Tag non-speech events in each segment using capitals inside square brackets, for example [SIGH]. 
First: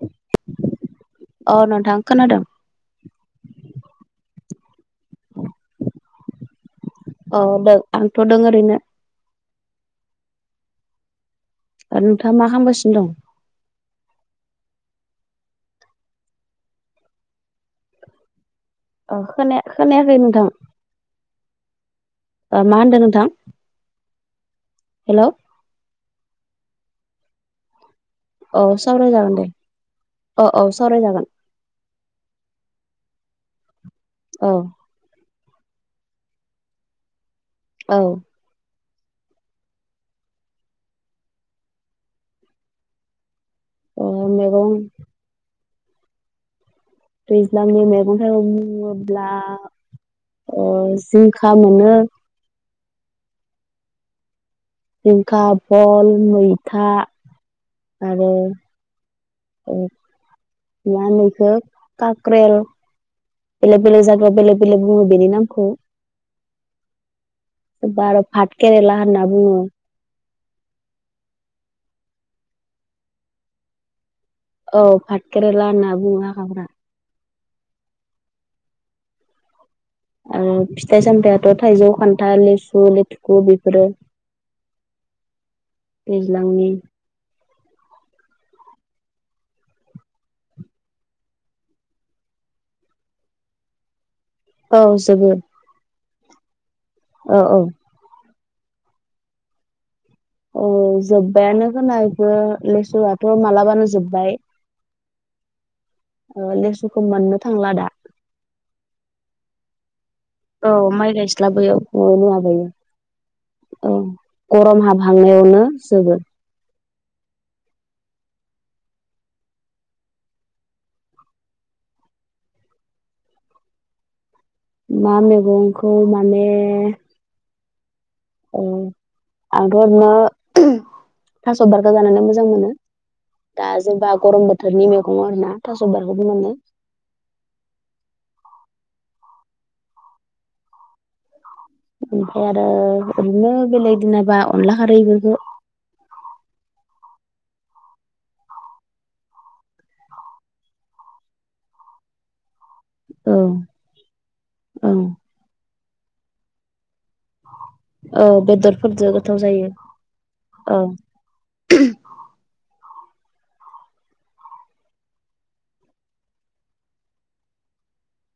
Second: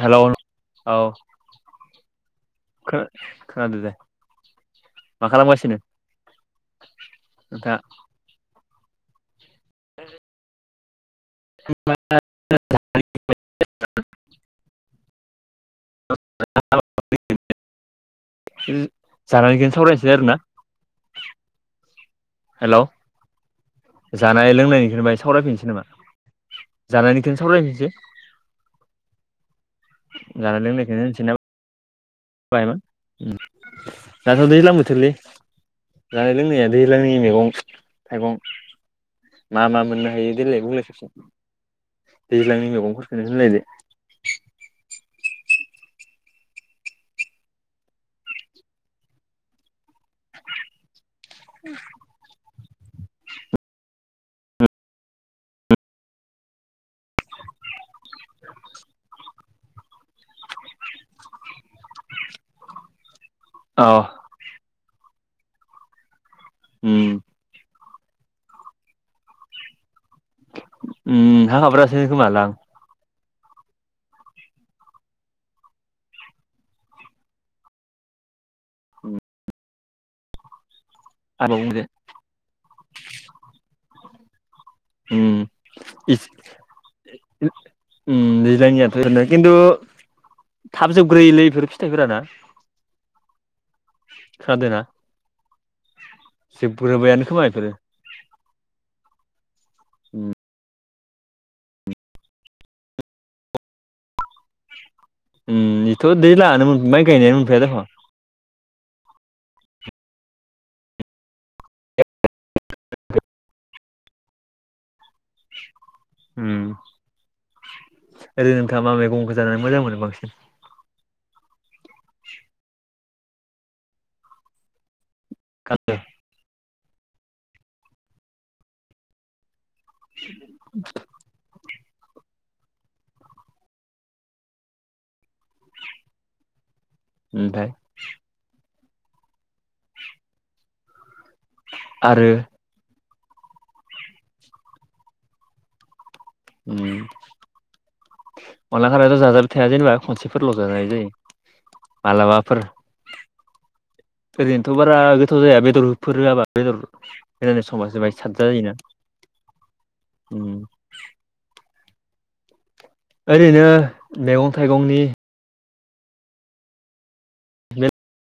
Hello औ अ नोंथां खोनादों खोनाद खोनादों दे। मा खालामगासिनो। अ नों नोंथाङा आंथ दों ओरैनो। आरो नोंथाङा मा खालामगासिनो दं। [INAUDIBLE] जानायनिखोनो ओ खोनाया सावरायनिसै खोनायाखै आरो ना? नोंथां ओ मा होन्दो नोंथांं। जानाय लोंनायनिखौनो बाहाय सावरायफिनसै नामा जानायनिखोनो सावरायफिनसै। औ सावरायजागोन दे औ औ सावरायजागोन। बायमोन दाथ' औ दैज्लां बोथोरलै। जानाय लोंनाया दैलांनि मैगं औ थाइगं। मा मा मोननो हायो देलाय बुंलाय खेबसे दैज्लांनि मैगंफोरखौनो होनलाय दे। अ मैगं। दैज्लांनि मैगं थाइगंबुङोब्ला अज जिंखा मोनो। जिंखा भल मैथा आरो। औ मा इखौ काक्रेल। अ बेलेग बेलेग जाग्रा बेलेग बेलेक बुङो बेनि नामखौ। उम। बा आरो भाद केरेला होनना बुङो। उम उम हाखाफोरासो होनो खोमा लाब औ भाटकेरेला होनना बुङो हाखाफोरा। आरो फिथाइ सामथायाथ' आरोबाव बुंदो थाइजौ खान्थाल लेसु लेथुखु बिफोरो। ओम इस। दैज्लांनि उम दैज्लांनिया खिनथु थाबजोबग्रोयोलै बेफोर फिथाइफोराना खोनादोंना औ जोबो। जोबग्रोबायानो खोमा औ औ बेफोरो औ जोब्बायानो खोनायबो लेसुआथ' मालाबानो जोब्बाय उम बेथ' दै लानानै लेसुखौ माइ मोननो गायनायानो थांला मोनफैया दा औ माइ गायस्लाबोयो नुवाबयो। औ गरम हाबहांनायावनो जोबो उम ओरै नोंथांङा मा मैगंखौ जानानै मोजां मोनो बांसिन मा मैगंखौ खालामो माने आरोथ'नो फास बार गोजानो मोजां मोनो दा जेनेबा गरम बोथोरनि मैगं आरो ना आथास' बारखबो मोननाय ओमफ्राय ओमफ्राय आरो ओरैनो बेलेग दिनाबा अनला खारै इफोरखौ उम। अनला खारैयाथ' जाजाबाय थाया जेनेबा खनसेफोरल' जाजायो जायो मालाबाफोर। औ ओरैनोथ' औ बारा गोथाव जाया बेदरफोर होआाबा बेदर होनानै संबासो बाहाय औ साद जायोना बेदरफोरजों गोथाव जायो उम औ [UNINTELLIGIBLE] ओरैनो मैगं थाइगंनि [UNINTELLIGIBLE]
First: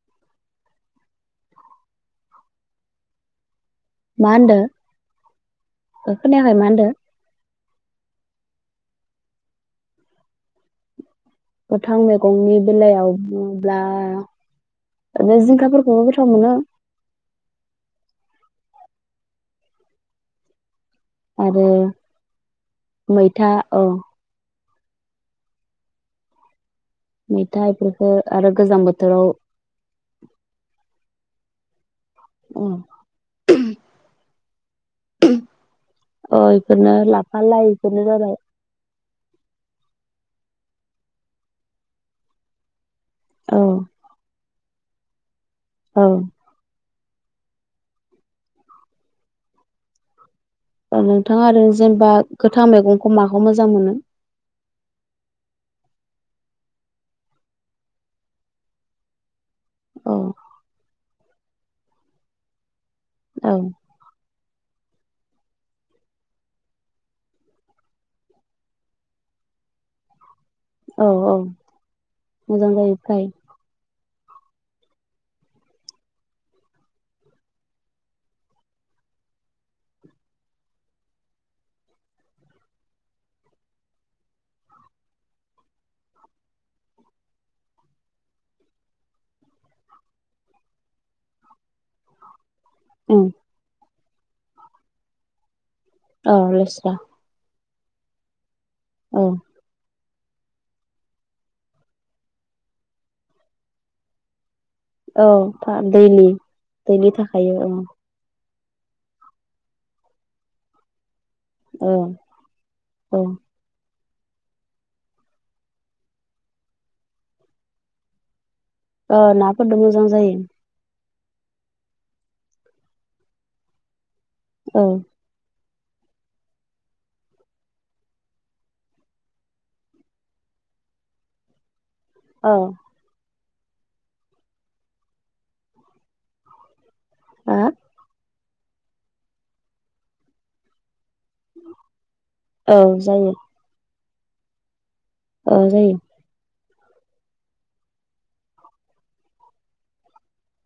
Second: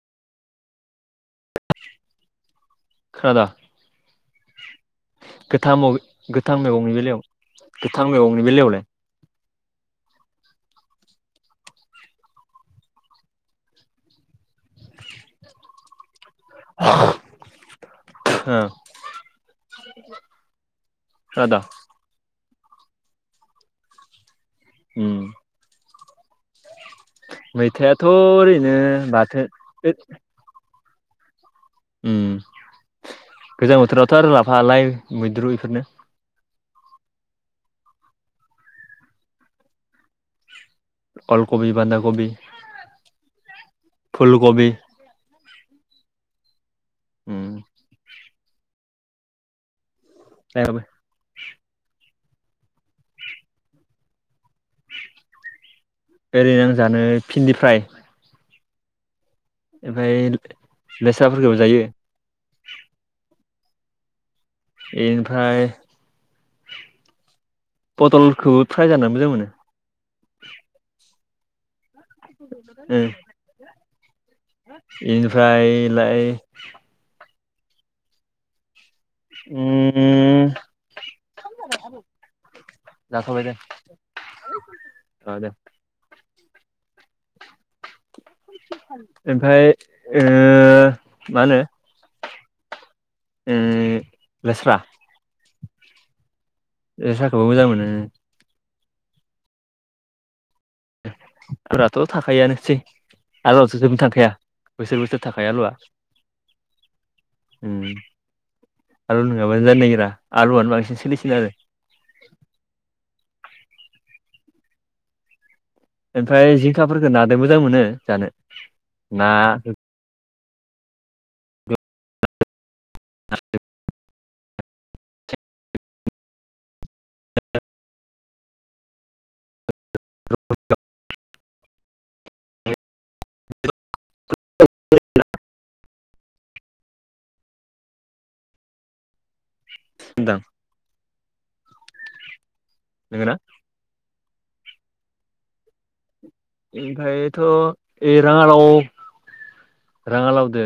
खोनादों। मा होनदों। गोथां गोथां मैगंनि बेलायाव गोथां मैगंनि बेलायावलाय गोथां मैगंनि बेलायाव बुंङो। आरो जिंखाफोरखौबो गोथाव मोनो। हो आरो मैथा औ उम। मैथा मैथायाथ' इफोरखो आरो ओरैनो गोजां बोथोराव बाथो उम गोजां बोथोरावथ' आरो राफा लाय अ बेफोरनो लाफा लाय बेफोरनो जाबाय। अलकबि बान्दा कबि औ फुलगबि ओं। उम औ नोंथांङा आरो जेनबा गोथां मेगंखौ माखौ मोजां मोनो? एरै आं जानो फिनदि फ्राय औ ओमफाय लेस्राफोरखोबो जायो। ओं। इनफ्राय फथल खोबो फ्राय जानो मोजां मोनो। औ औ मोजां जायो फ्राय। इनिफ्रायलाय उम जाथबाय दे ओ दे। ओमफाय ओ मा होनो? उम उम लेस्रा औ लेस लेस्रा खौबो मोजां मोनो ओं। ओं। फोराथ' थाखायोआनोसै आलुवाथ' जोबनो थांखाया। बोसोर बोसोर औ थाखायो आलुआ था दैलि दैलि थाखाय औ। उम आलु नोङाबानो जानो नागिरा आलुआनो बांसिन सोलिस औ औ। ओमफाय जिंखाफोरखो नादो मोजां मोनो जानो। ओ ना नाफोरदो मोजां जायो। [INAUDIBLE] औ। [INAUDIBLE] औ आ [UNINTELLIGIBLE] औ जायो। नोंगोना औ जायो। ओमफायथ' ए राङालाव राङालावदो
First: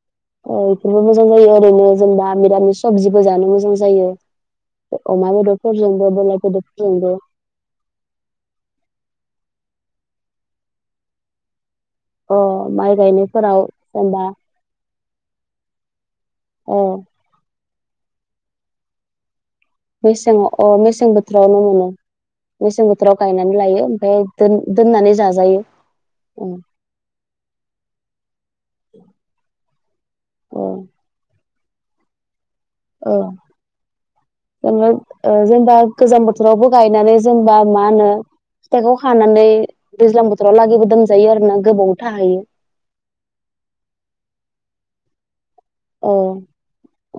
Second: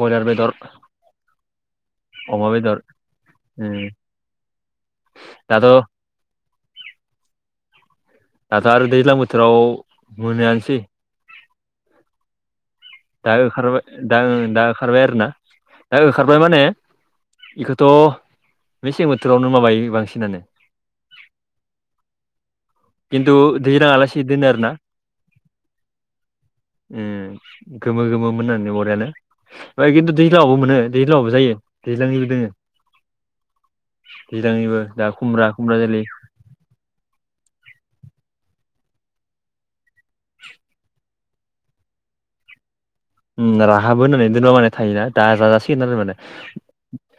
बयलार बेदर ओ इफोरबो मोजां जायो ओरैनो जेनेबा अमा बेदर मिरामिस सबजिबो जानो मोजां उम जायो। ओ अमा दाथ' बेदरफोरजोंबो बयलार बेदर जोंबो। दाथ' आरो दैज्लां बोथोराव मोनोआनसै। अ माइ गायनायफोराव जेनबा खारबाय आरोना दा ओखारबाय माने इखोथ' मेसें बोथोरावनो माबायो बांसिनानो मेसेङाव अ मेसें बोथ्रावनो मोनो। मेसें बोथोराव खिन्थु गायनानै लायो ओमफाय दैज्लाङालासि दोनो दोन आरोना दोननानै जाजायो। औ उम गोमो गोमो मोननानै बरियानो ओमफाय खिन्थु दैज्लाङावबो औ मोनो दैज्लावबो जायो दैज्लांनिबो दोङो औ दैज्लांनिबो जेनबा दा ओ खुमब्रा जेनेबा खुमब्रा जोलै गोजां बोथोरावबो गायनानै जेनेबा मा होनो फिथाइखौ खानानै दैज्लां बोथोराव लागिबो दोन जायो आरोना गोबाव थाहैयो। उम राहाब होनानै दोनबा माने थायोना दा जाजासि गोन आरो माने औ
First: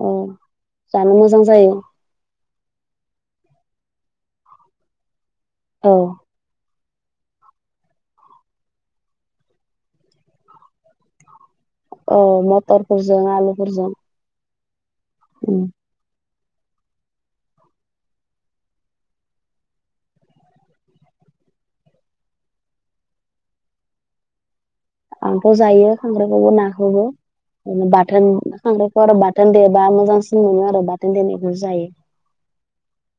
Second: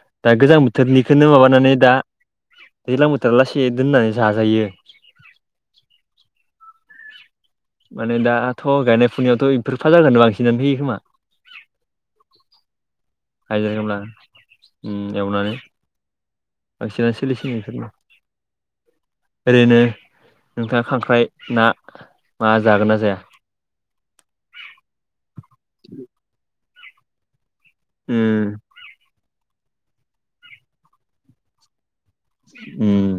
औ गोजां जानो बोथोरनिखोनो मोजां जायो माबानानै दा दैज्लां बोथोराव लासे दोननानै जाजायो। औ माने दाथ' गायनाय फुनायावथ' एफोर फाजाखोनो बांसिनानो होयो खोमा। औ मथरफोरजों हाजिरा आलुफोरजों खामला उम एवनानै बांसिनानो सोलिसिगोन बेफोरनो ओरैनो नोंथाङा खांख्राइ ना मा जागोन ना जाया? आंथ' जायो खांख्रायखौबो नाखौबो माने बाथोन उम खख्राइखौ आरो बा थोन देबा मोजांसिन मोनो आरो बाथोन देनायखौसो जायो। उम।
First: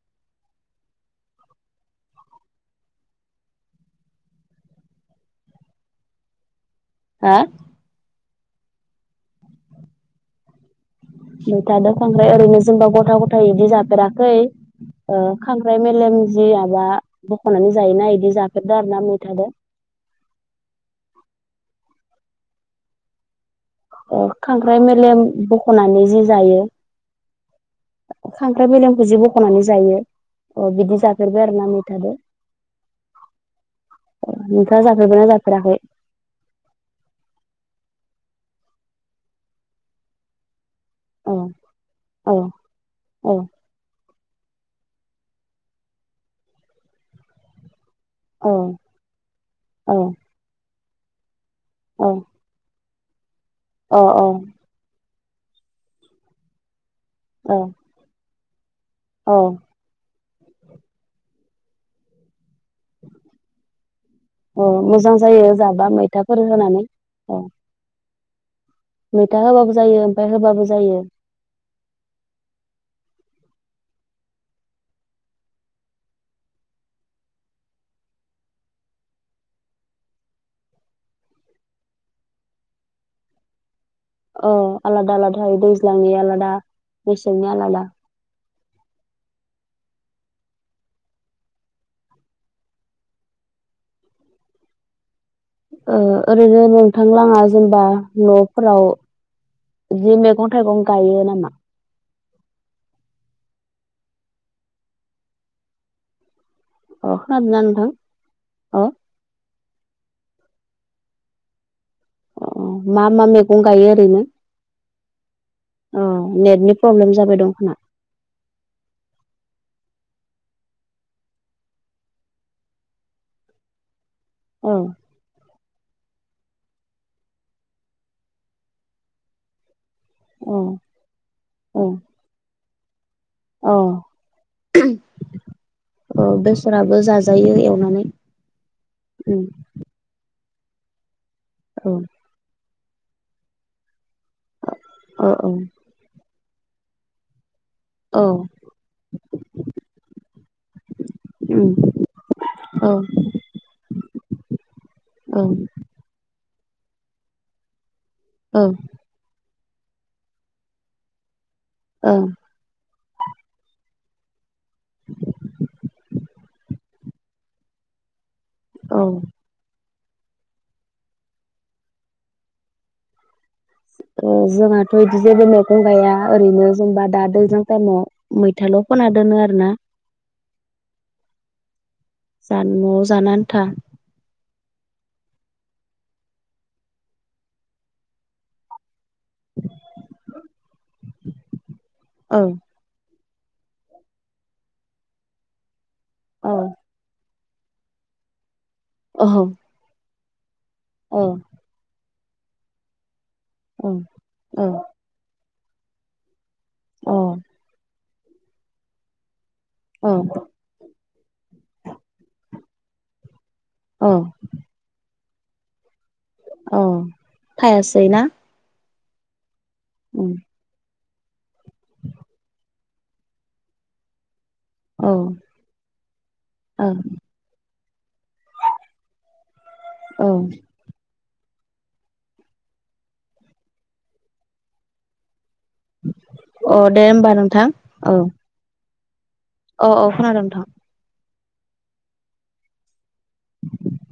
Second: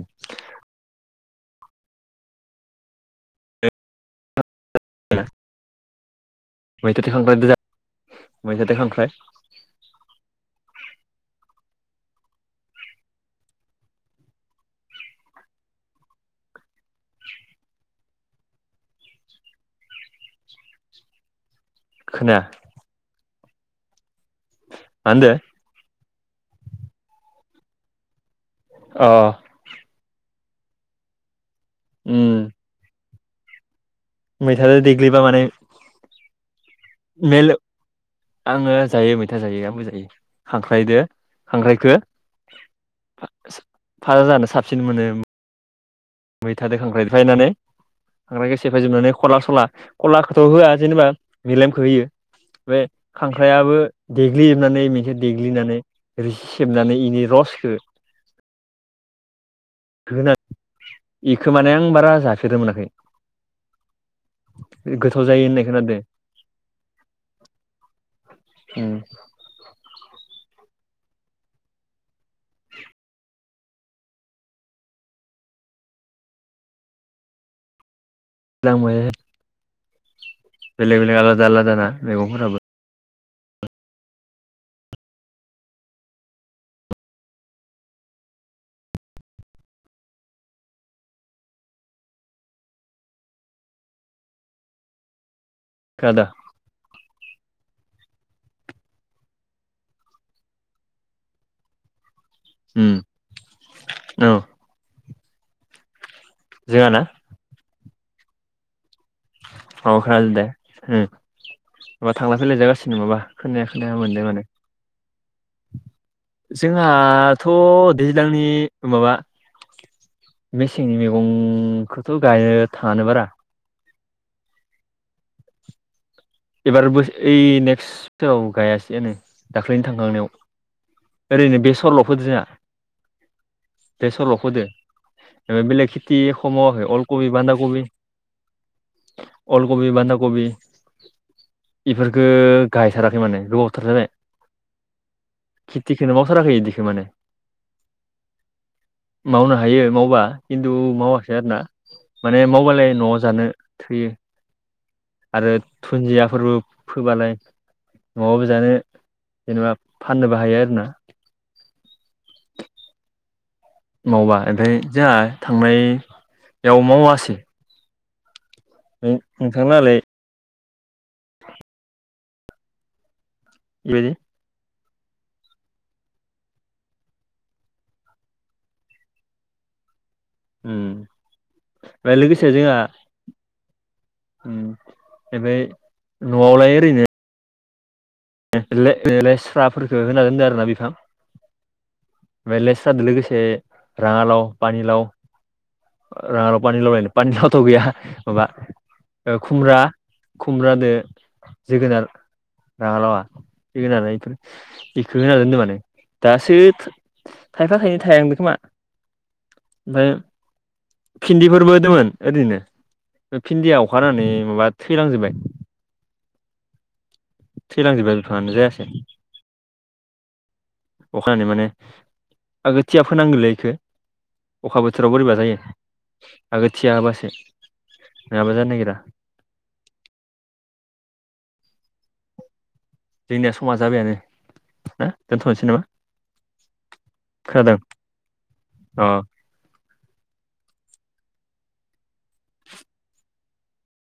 [UNINTELLIGIBLE] मैथादो हा खांख्रायदो जा मैथादो खांख्राय मैथादो खांख्राय ओरैनो जेनबा गथा गथा इदि जाफेराखै ओ खांख्राय मेलेम जि जाबा बख'नानै जायोना इदि जाफेरदो आरोना मैथादो खोनाया ओ खांख्राइ मा मेलेम होनदो बख'नानै जि जायो। खांख्राइ मेलेखौ अ जि बख'नानै जायो अ बिदि जाफेरबाय आरो ना मैथादो। उम ओ नोंथाङा मैथाजों जाफेरबायना जाफेराखै मेले आङो जायो मैथा जायो आंबो जायो खांख्रा औ [UNINTELLIGIBLE] खांख्रायखौ औ औ फाजा जानो साबसिन मोनो मैथादो खांख्राइ फायनानै औ खांख्राइखौ सेफायजोबनानै खला सला औ खलाखौथ' होआ जेनेबा मेलेमखो होयो औ बे खांख्राइआबो औ औ देग्लिजोबनानै [UNINTELLIGIBLE] देग्लिनानै रोसि सेबनानै इनि औ रसखौ औ। बेखो माने आं बारा जाफेरनो मोनाखै। अ मोजां गोथाव जायो होननाय जाबा खोनादो मैथाफोर होनानै अ उम मैथा होआबाबो जायो ओमफ्राय होबाबो जायो। [UNINTELLIGIBLE] बेलेग बेलेग आलादा आलादा ना मैगंफोराबो औ आलादा आलादा थायो दैज्लांनि आलादा मेसेंनि आलादा खोनादो ओरैनो नोंथां लाङा जेनबा न'फोराव इदि मैगं थाइगं गायो नामा? ‌ [UNINTELLIGIBLE] औ जोंहाना आं खोनादों ना नोंथां [UNINTELLIGIBLE] आं खोनादों दे [UNINTELLIGIBLE] माबा थांलाय अ फैलाय जागासिनो मा नङाबा मा मैगं खोनाया गायो खोनाया ओरैनो मोनदो माने अ नेटनि प्रब्लेम जाबाय जोंहाथ' दं खोमा दैज्लांनि माबा मेसेंनि मैगंखौथ' गायनो थाङानो बारा औ। एबारबो ओइ नेक्स्टथाव गायासैनो दाख्लै थांखांनायाव औ ओरैनो औ बेसरल'फोदो जोंङा [UNINTELLIGIBLE] बेलग खेथि औ खमाव बेसराबो अलकबि बान्दा जाजायो कबि एवनानै उम अलगबि बान्धाकबि औ बेफोरखौ गायथाराखै माने गोबावथार जाबाय। अ औ थाराखै इदिखो माने औ मावनो हायो मावबा खिन्थु मावाखै आरो ना। उम माने औ मावबलाय न'आव जानो थैयो औ आरो दाफोरबो फोबालाय न'वावबो औ जानो जेनेबा फाननोबो हायो आरोना। औ मावबा ओमफ्राय जोंहा थांनायाव मावासै। औ नोंथां लाहालाय? बेबायदि जोङा [UNINTELLIGIBLE] ओरैनो जेनेबा दा दैज्लां टाइमाव मैथाल' फोना दोनो आरोना। ओमफ्राय लोगोसे जा जोंहा न'आव जानो आन्था ओफ्राय नवावलाय ओरैनो लेसफ्राखो होना दोनदों आरो ना बिफां औ ओमफ्राय लेस्रादो लोगोसे राङा लाव पानि लाव औ राङालाव पानिलाव पानिलाव थ' गैया औ माबा खुमब्रा खुमब्रादो औ जोगोनार राङा लावा औ जोगोनारा इफोर इफोरखो होना दोनदों माने दासो थायफा थायनै थायहांदो खोमा? औ ओमफ्राय भिन्दिफोरबो होदोमोन ओरैनो भिन्दिया अ अखानानै माबा थैलांजोबबाय। औ थैलांजोबाय बिफाङानो जायासै। उम अखानानै माने आगो थिया फोनांगोलै बेखौ अखा औ बोथोराव बोरैबा जायो आगो औ थिया बासो। नङाबा जानो नागिरा। औ जोंनिया समा जाबायानो ना दोनथ'नोसै। नामा अ दे होमबा नोंथां औ औ अ औ खोनादों नोंथां। [INAUDIBLE] [INAUDIBLE]